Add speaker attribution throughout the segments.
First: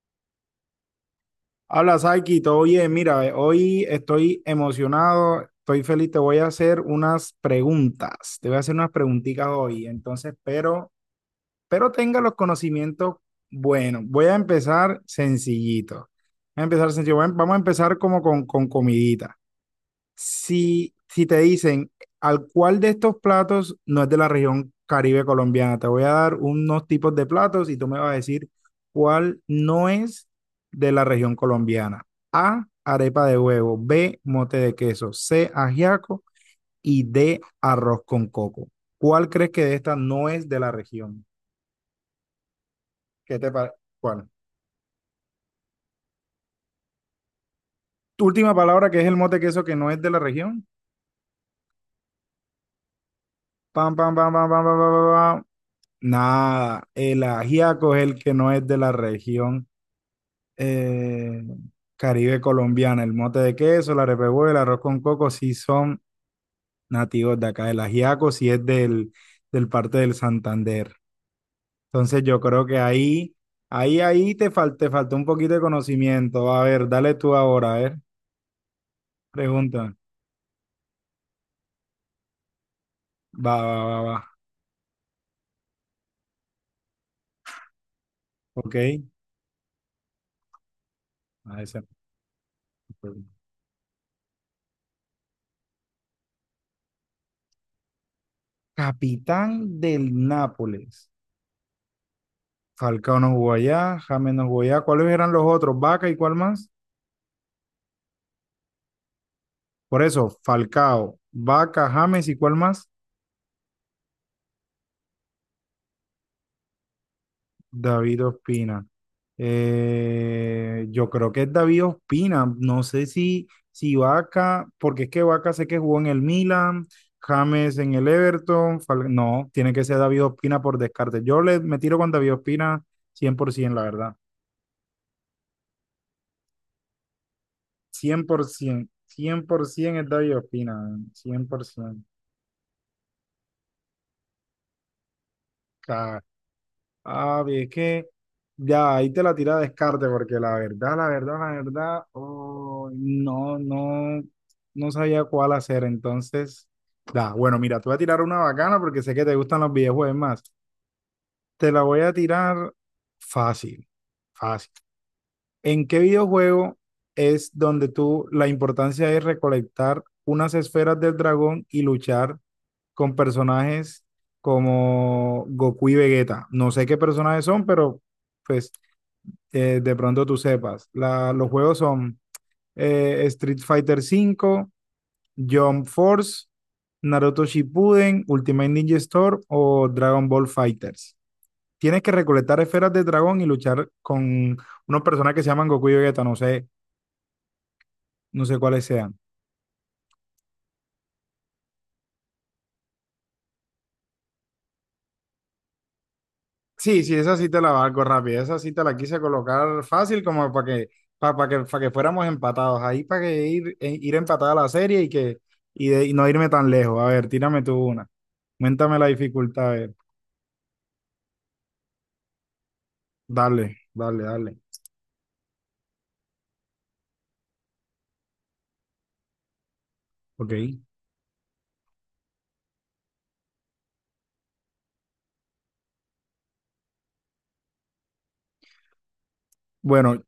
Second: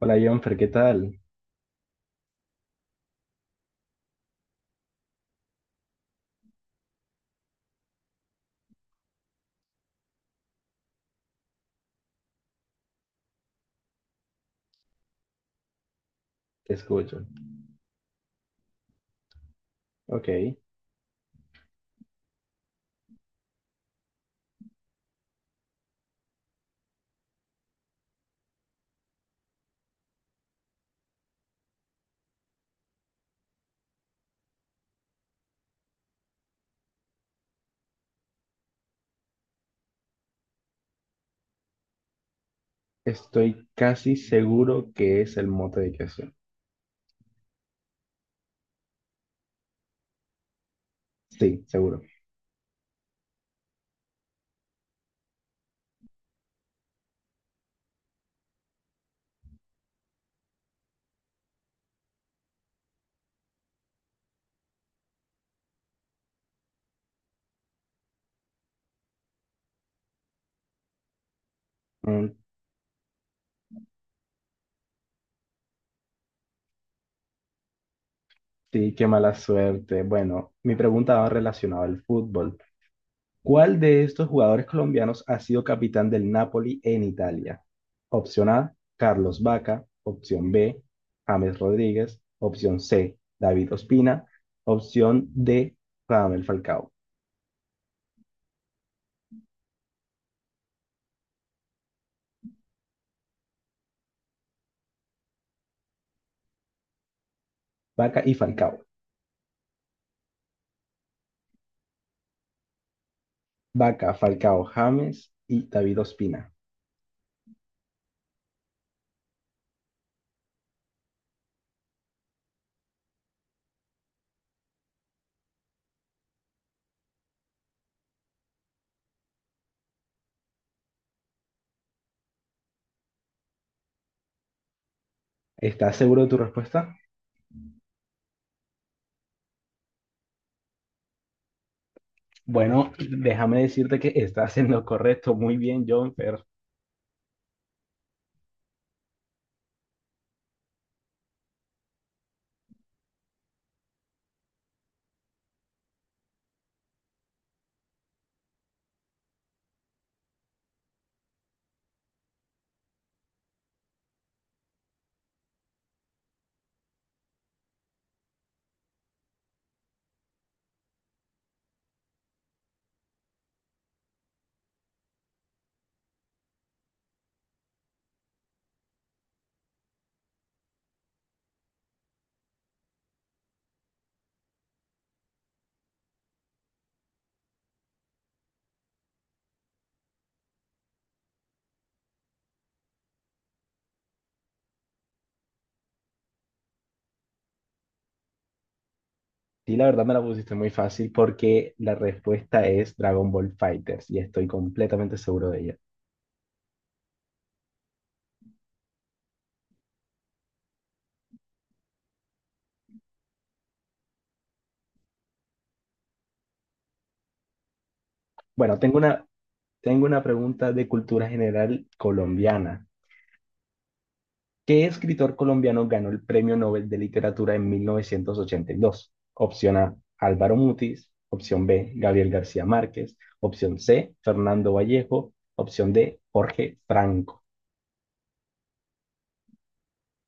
Speaker 1: Hola, Jonfer, ¿qué tal?
Speaker 2: Habla, Saiki, todo bien. Mira, hoy estoy emocionado, estoy feliz. Te voy a hacer unas preguntas. Te voy a hacer unas preguntitas hoy. Entonces, pero tenga los conocimientos. Bueno, voy a empezar sencillito. Voy a
Speaker 1: Te
Speaker 2: empezar sencillo.
Speaker 1: escucho.
Speaker 2: Vamos a empezar como con comidita.
Speaker 1: Ok.
Speaker 2: Si te dicen, ¿al cuál de estos platos no es de la región Caribe colombiana? Te voy a dar unos tipos de platos y tú me vas a decir cuál no es de la región colombiana. A, arepa de huevo, B, mote de queso, C, ajiaco y D, arroz con coco. ¿Cuál crees que de esta no es de la región? ¿Qué te
Speaker 1: Estoy
Speaker 2: parece?
Speaker 1: casi
Speaker 2: ¿Cuál?
Speaker 1: seguro que es el mote de queso.
Speaker 2: Tu última palabra que es el mote de queso que no es de la región.
Speaker 1: Sí, seguro.
Speaker 2: Pam, pam, pam, pam, pam, pam, pam, pam, pam. Nada, el ajiaco es el que no es de la región eh, Caribe colombiana. El mote de queso, la repehuela, el arroz con coco sí son nativos de acá. El ajiaco sí es del parte del Santander. Entonces
Speaker 1: Mm,
Speaker 2: yo creo que ahí te faltó un poquito de conocimiento. A ver, dale tú ahora, a ver,
Speaker 1: sí, qué mala
Speaker 2: pregunta.
Speaker 1: suerte. Bueno, mi pregunta va relacionada al fútbol.
Speaker 2: Va, va,
Speaker 1: ¿Cuál
Speaker 2: va,
Speaker 1: de
Speaker 2: va.
Speaker 1: estos jugadores colombianos ha sido capitán del Napoli en Italia? Opción A,
Speaker 2: Ok.
Speaker 1: Carlos Vaca. Opción B, James
Speaker 2: A esa-
Speaker 1: Rodríguez. Opción C, David Ospina. Opción D, Radamel Falcao.
Speaker 2: Capitán del Nápoles. Falcao no jugó allá, James no jugó allá. ¿Cuáles eran los otros? ¿Vaca y cuál más?
Speaker 1: Vaca y Falcao.
Speaker 2: Por eso, Falcao, Vaca, James, ¿y cuál más?
Speaker 1: Vaca, Falcao, James y David Ospina.
Speaker 2: David Ospina. Yo creo que es David Ospina. No sé si Vaca, porque es que Vaca sé que jugó en el Milan, James en el Everton. No, tiene que ser David Ospina por descarte. Yo le, me tiro con David Ospina 100%, la verdad.
Speaker 1: ¿Estás seguro de tu respuesta?
Speaker 2: Cien, por ciento, cien por 100% es David Ospina, 100%.
Speaker 1: Bueno, déjame decirte que estás en lo correcto. Muy bien, John, pero
Speaker 2: Ah, bien, es que ya ahí te la tira a descarte, porque la verdad, la verdad, la verdad, oh, no, no, no sabía cuál hacer. Entonces, da, bueno, mira, te voy a tirar una bacana porque sé que te gustan los videojuegos más. Te la voy a tirar fácil, fácil. ¿En qué videojuego es donde tú la importancia es recolectar unas esferas del dragón y luchar con personajes como Goku y Vegeta? No sé qué personajes son, pero pues de pronto tú sepas. Los juegos son Street Fighter 5, Jump Force, Naruto Shippuden, Ultimate Ninja Storm o Dragon Ball Fighters. Tienes que recolectar esferas de dragón y luchar con unos personajes que se llaman Goku y Vegeta, no sé, no sé cuáles sean.
Speaker 1: sí, la verdad me la pusiste muy fácil porque la respuesta es Dragon Ball Fighters y estoy completamente seguro de ella.
Speaker 2: Sí, sí, esa sí te la valgo rápida. Esa sí te la quise colocar fácil como para que, para, que, para que fuéramos empatados. Ahí para que ir, ir empatada la serie y que y no irme tan lejos. A ver, tírame tú una.
Speaker 1: Bueno,
Speaker 2: Cuéntame la dificultad. A ver,
Speaker 1: tengo una pregunta de cultura general colombiana.
Speaker 2: dale, dale, dale.
Speaker 1: ¿Qué escritor colombiano ganó el Premio Nobel de Literatura en 1982? Opción A,
Speaker 2: Ok.
Speaker 1: Álvaro Mutis. Opción B, Gabriel García Márquez. Opción C, Fernando Vallejo. Opción D, Jorge Franco.
Speaker 2: Bueno,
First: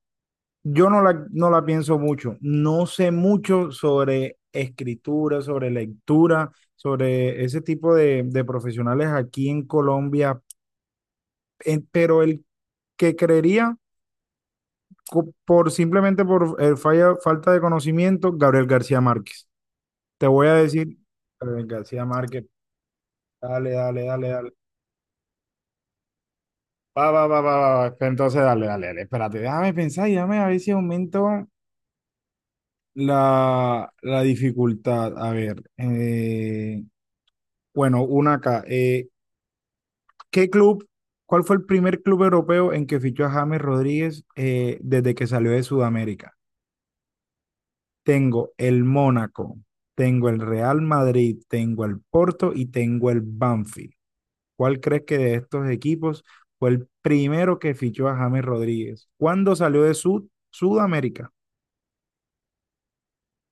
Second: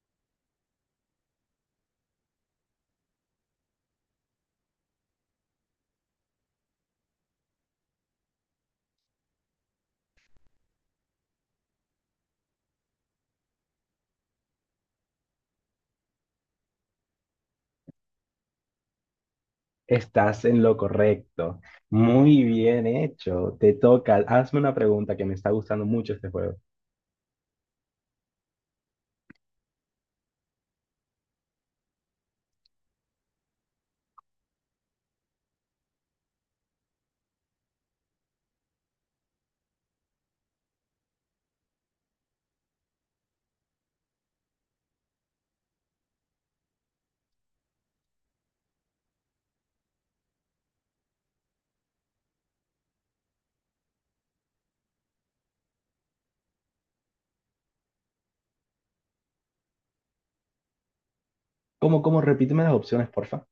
Speaker 2: yo no la pienso mucho. No sé mucho sobre escritura, sobre lectura, sobre ese tipo de profesionales aquí en Colombia. Pero el que creería por simplemente por el falta de conocimiento, Gabriel García Márquez. Te
Speaker 1: Estás
Speaker 2: voy a
Speaker 1: en lo
Speaker 2: decir,
Speaker 1: correcto.
Speaker 2: Gabriel García
Speaker 1: Muy
Speaker 2: Márquez,
Speaker 1: bien hecho.
Speaker 2: dale,
Speaker 1: Te
Speaker 2: dale,
Speaker 1: toca.
Speaker 2: dale, dale.
Speaker 1: Hazme una pregunta que me está gustando mucho este juego.
Speaker 2: Va, va, va, va, va, va. Entonces, dale, dale, dale. Espérate, déjame pensar y déjame a ver si aumento la dificultad. A ver, bueno, una acá. ¿Qué club, cuál fue el primer club europeo en que fichó a James Rodríguez desde que salió de Sudamérica? Tengo el Mónaco, tengo el Real Madrid, tengo el Porto y tengo el Banfield. ¿Cuál crees que de estos equipos fue el primero que fichó a James Rodríguez? ¿Cuándo salió de Sudamérica?
Speaker 1: ¿Cómo, cómo? Repíteme las opciones, porfa.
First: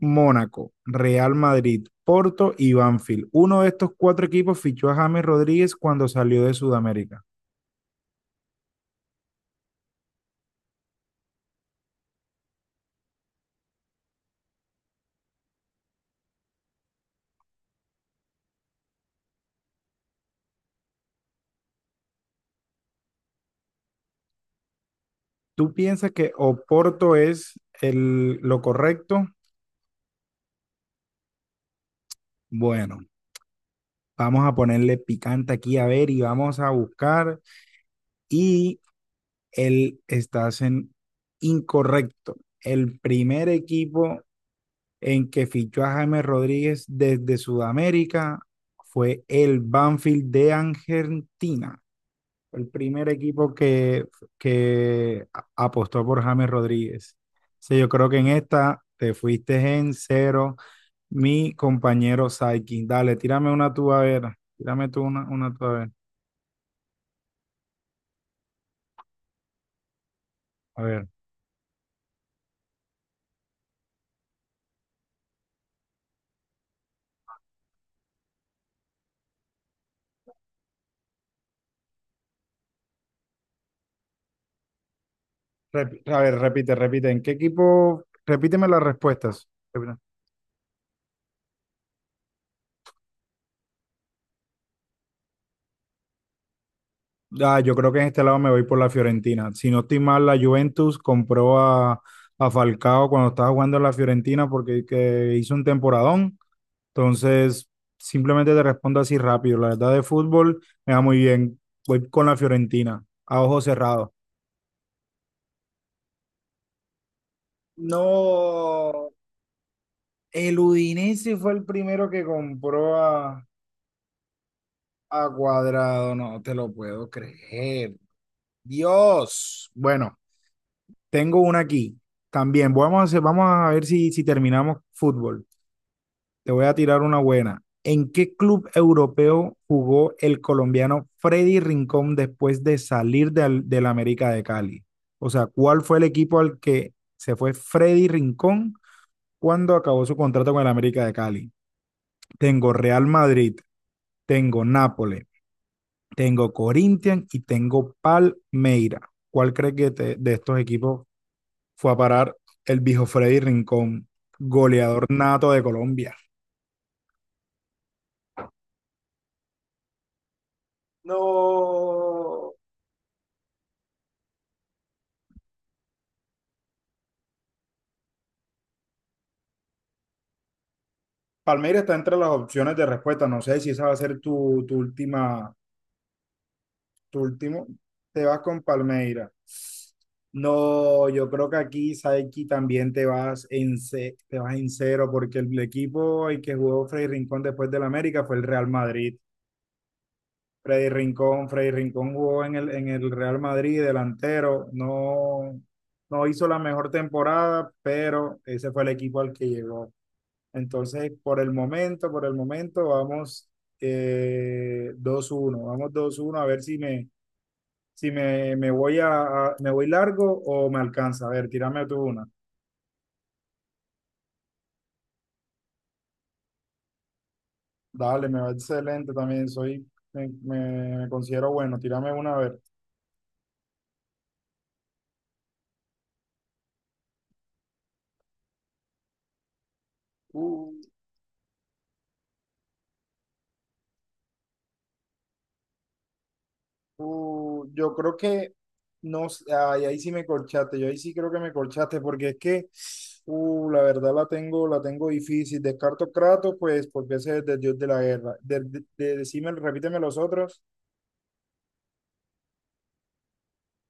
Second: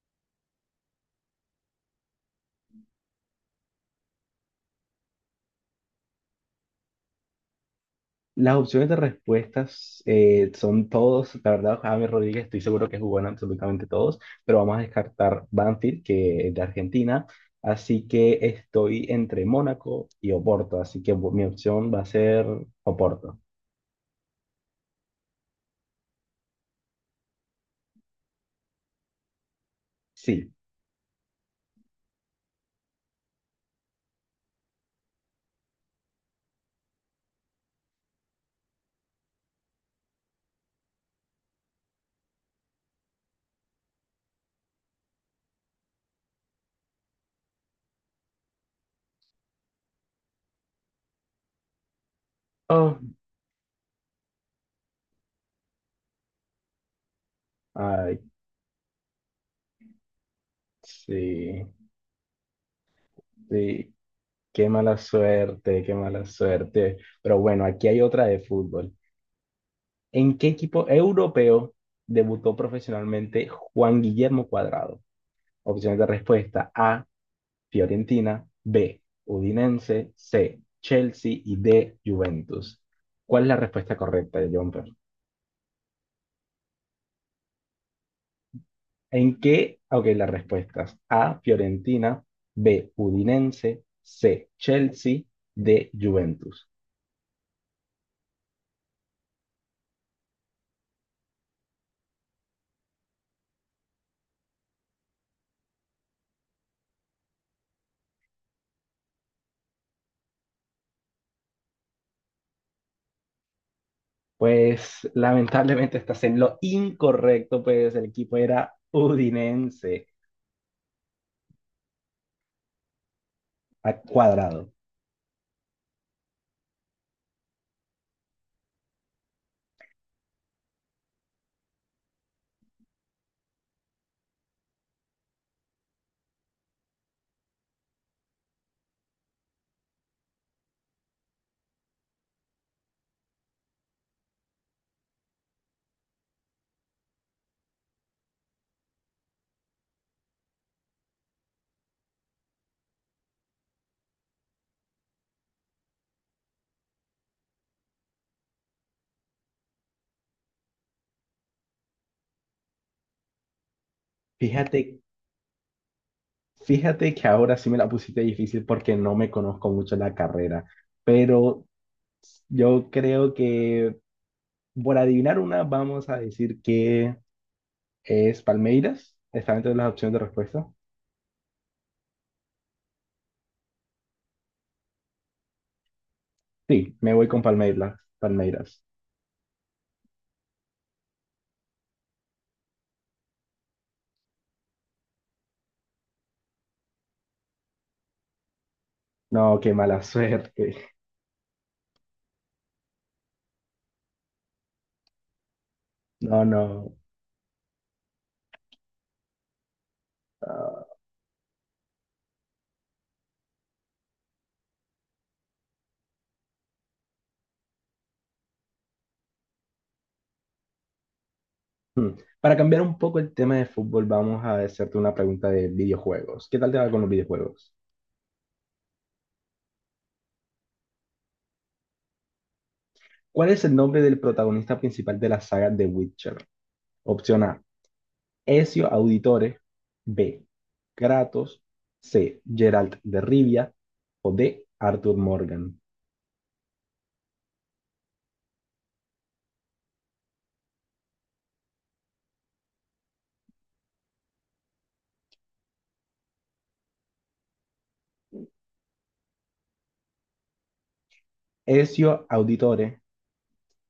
Speaker 2: Mónaco, Real Madrid, Porto y Banfield. Uno de estos cuatro equipos fichó a James Rodríguez cuando salió de Sudamérica.
Speaker 1: Las opciones de respuestas son todos, la verdad, James Rodríguez, estoy seguro que jugó en absolutamente todos, pero vamos a descartar Banfield, que es de Argentina. Así que estoy entre Mónaco y Oporto, así que mi opción va a ser Oporto.
Speaker 2: ¿Tú piensas que Oporto es lo correcto?
Speaker 1: Sí.
Speaker 2: Bueno, vamos a ponerle picante aquí a ver y vamos a buscar. Y estás en incorrecto. El primer equipo en que fichó a James Rodríguez desde Sudamérica fue el Banfield de Argentina. El
Speaker 1: Oh,
Speaker 2: primer equipo que apostó por James Rodríguez. Sí, yo creo que
Speaker 1: ay,
Speaker 2: en esta te fuiste en cero, mi
Speaker 1: sí.
Speaker 2: compañero Saikin. Dale, tírame una tú
Speaker 1: Sí,
Speaker 2: a ver.
Speaker 1: qué
Speaker 2: Tírame
Speaker 1: mala
Speaker 2: tú una tú a
Speaker 1: suerte,
Speaker 2: ver.
Speaker 1: qué mala suerte. Pero bueno, aquí hay otra de fútbol. ¿En qué
Speaker 2: A
Speaker 1: equipo
Speaker 2: ver.
Speaker 1: europeo debutó profesionalmente Juan Guillermo Cuadrado? Opciones de respuesta: A, Fiorentina; B, Udinese; C, Chelsea y D, Juventus. ¿Cuál es la respuesta correcta, Jumper?
Speaker 2: A ver, repite, repite. ¿En qué equipo? Repíteme las
Speaker 1: ¿En
Speaker 2: respuestas.
Speaker 1: qué? Ok, las respuestas: A, Fiorentina; B, Udinese; C, Chelsea; D, Juventus.
Speaker 2: Ah, yo creo que en este lado me voy por la Fiorentina. Si no estoy mal, la Juventus compró a Falcao cuando estaba jugando en la Fiorentina porque que hizo un temporadón. Entonces, simplemente te respondo así rápido. La verdad de fútbol me va muy bien. Voy con la Fiorentina, a ojo cerrado.
Speaker 1: Pues lamentablemente estás en lo incorrecto, pues el equipo era
Speaker 2: No,
Speaker 1: Udinense
Speaker 2: el Udinese fue el primero que compró a,
Speaker 1: a cuadrado.
Speaker 2: a Cuadrado. No te lo puedo creer. Dios. Bueno, tengo una aquí. También vamos vamos a ver si terminamos fútbol. Te voy a tirar una buena. ¿En qué club europeo jugó el colombiano Freddy Rincón después de salir del América de Cali? O sea, ¿cuál fue el equipo al que se fue Freddy Rincón cuando acabó su contrato con el América de Cali? Tengo Real Madrid, tengo Nápoles, tengo Corinthians y tengo Palmeira. ¿Cuál crees que de estos equipos fue a parar el viejo Freddy Rincón,
Speaker 1: Fíjate,
Speaker 2: goleador nato de Colombia?
Speaker 1: fíjate que ahora sí me la pusiste difícil porque no me conozco mucho la carrera, pero
Speaker 2: No.
Speaker 1: yo creo que por adivinar una vamos a decir que es Palmeiras. Está dentro de las opciones de respuesta.
Speaker 2: Palmeiras está entre las opciones de respuesta. No sé si esa va a ser tu última,
Speaker 1: Sí, me
Speaker 2: tu
Speaker 1: voy con
Speaker 2: último.
Speaker 1: Palmeiras.
Speaker 2: Te vas con
Speaker 1: Palmeiras.
Speaker 2: Palmeiras. No, yo creo que aquí, Saiki, también te vas en cero, porque el equipo el que jugó Freddy Rincón después del América fue el Real Madrid.
Speaker 1: No, qué mala suerte.
Speaker 2: Freddy Rincón, Freddy Rincón jugó en el Real Madrid, delantero, no, no
Speaker 1: No,
Speaker 2: hizo la mejor
Speaker 1: no.
Speaker 2: temporada, pero ese fue el equipo al que llegó.
Speaker 1: No.
Speaker 2: Entonces, por el momento, vamos 2-1, vamos 2-1 a ver si si me, me voy a, me voy largo o me alcanza. A ver, tírame tú
Speaker 1: Hmm.
Speaker 2: una.
Speaker 1: Para cambiar un poco el tema de fútbol, vamos a hacerte una pregunta de videojuegos. ¿Qué tal te va con los videojuegos?
Speaker 2: Dale, me va excelente también, soy, me considero bueno, tírame una a ver.
Speaker 1: ¿Cuál es el nombre del protagonista principal de la saga The Witcher? Opción A, Ezio Auditore. B, Kratos. C, Geralt de Rivia. O D, Arthur Morgan.
Speaker 2: Yo creo que no, ay, ahí sí me corchaste, yo ahí sí creo que me corchaste, porque es que la verdad la tengo difícil. Descarto Kratos, pues, porque ese es el dios de la guerra. Decime, repíteme los otros.
Speaker 1: Ezio Auditore,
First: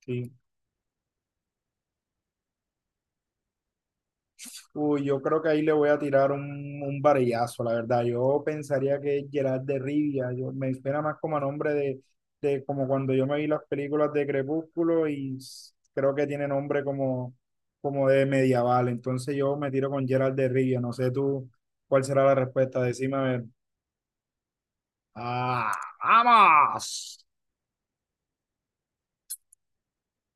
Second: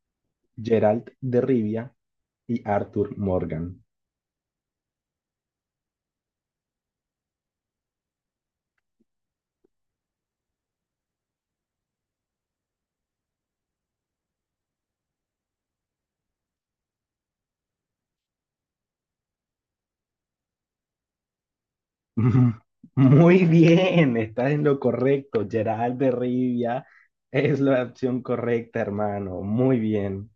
Speaker 2: Sí.
Speaker 1: Geralt de Rivia y Arthur Morgan.
Speaker 2: Uy, yo creo que ahí le voy a tirar un varillazo, la verdad. Yo pensaría que es Gerard de Rivia. Yo, me espera más como a nombre de como cuando yo me vi las películas de Crepúsculo y creo que tiene nombre como de medieval. Entonces yo me tiro con Gerard de Rivia. No sé tú cuál será la
Speaker 1: Ujú.
Speaker 2: respuesta. Decime a
Speaker 1: Muy
Speaker 2: ver.
Speaker 1: bien, estás en lo correcto.
Speaker 2: ¡Ah,
Speaker 1: Gerald de Rivia
Speaker 2: vamos!
Speaker 1: es la opción correcta, hermano. Muy bien.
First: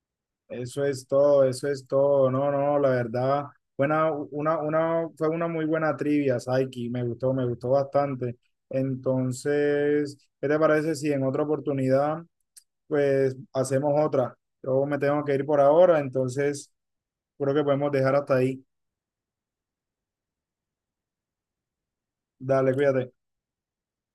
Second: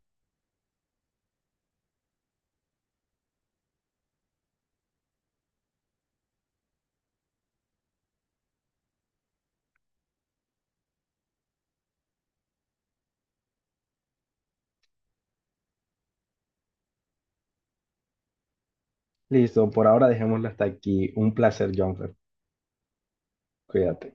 Speaker 2: Eso es todo, eso es todo. No, no, la verdad, buena, fue una muy buena trivia, Saiki. Me gustó bastante. Entonces, ¿qué te parece si en otra oportunidad, pues, hacemos otra? Yo me tengo que ir por ahora, entonces creo que podemos dejar hasta ahí.
Speaker 1: Listo, por ahora dejémoslo hasta aquí. Un placer, Jonfer.
Speaker 2: Dale, cuídate.
Speaker 1: Cuídate.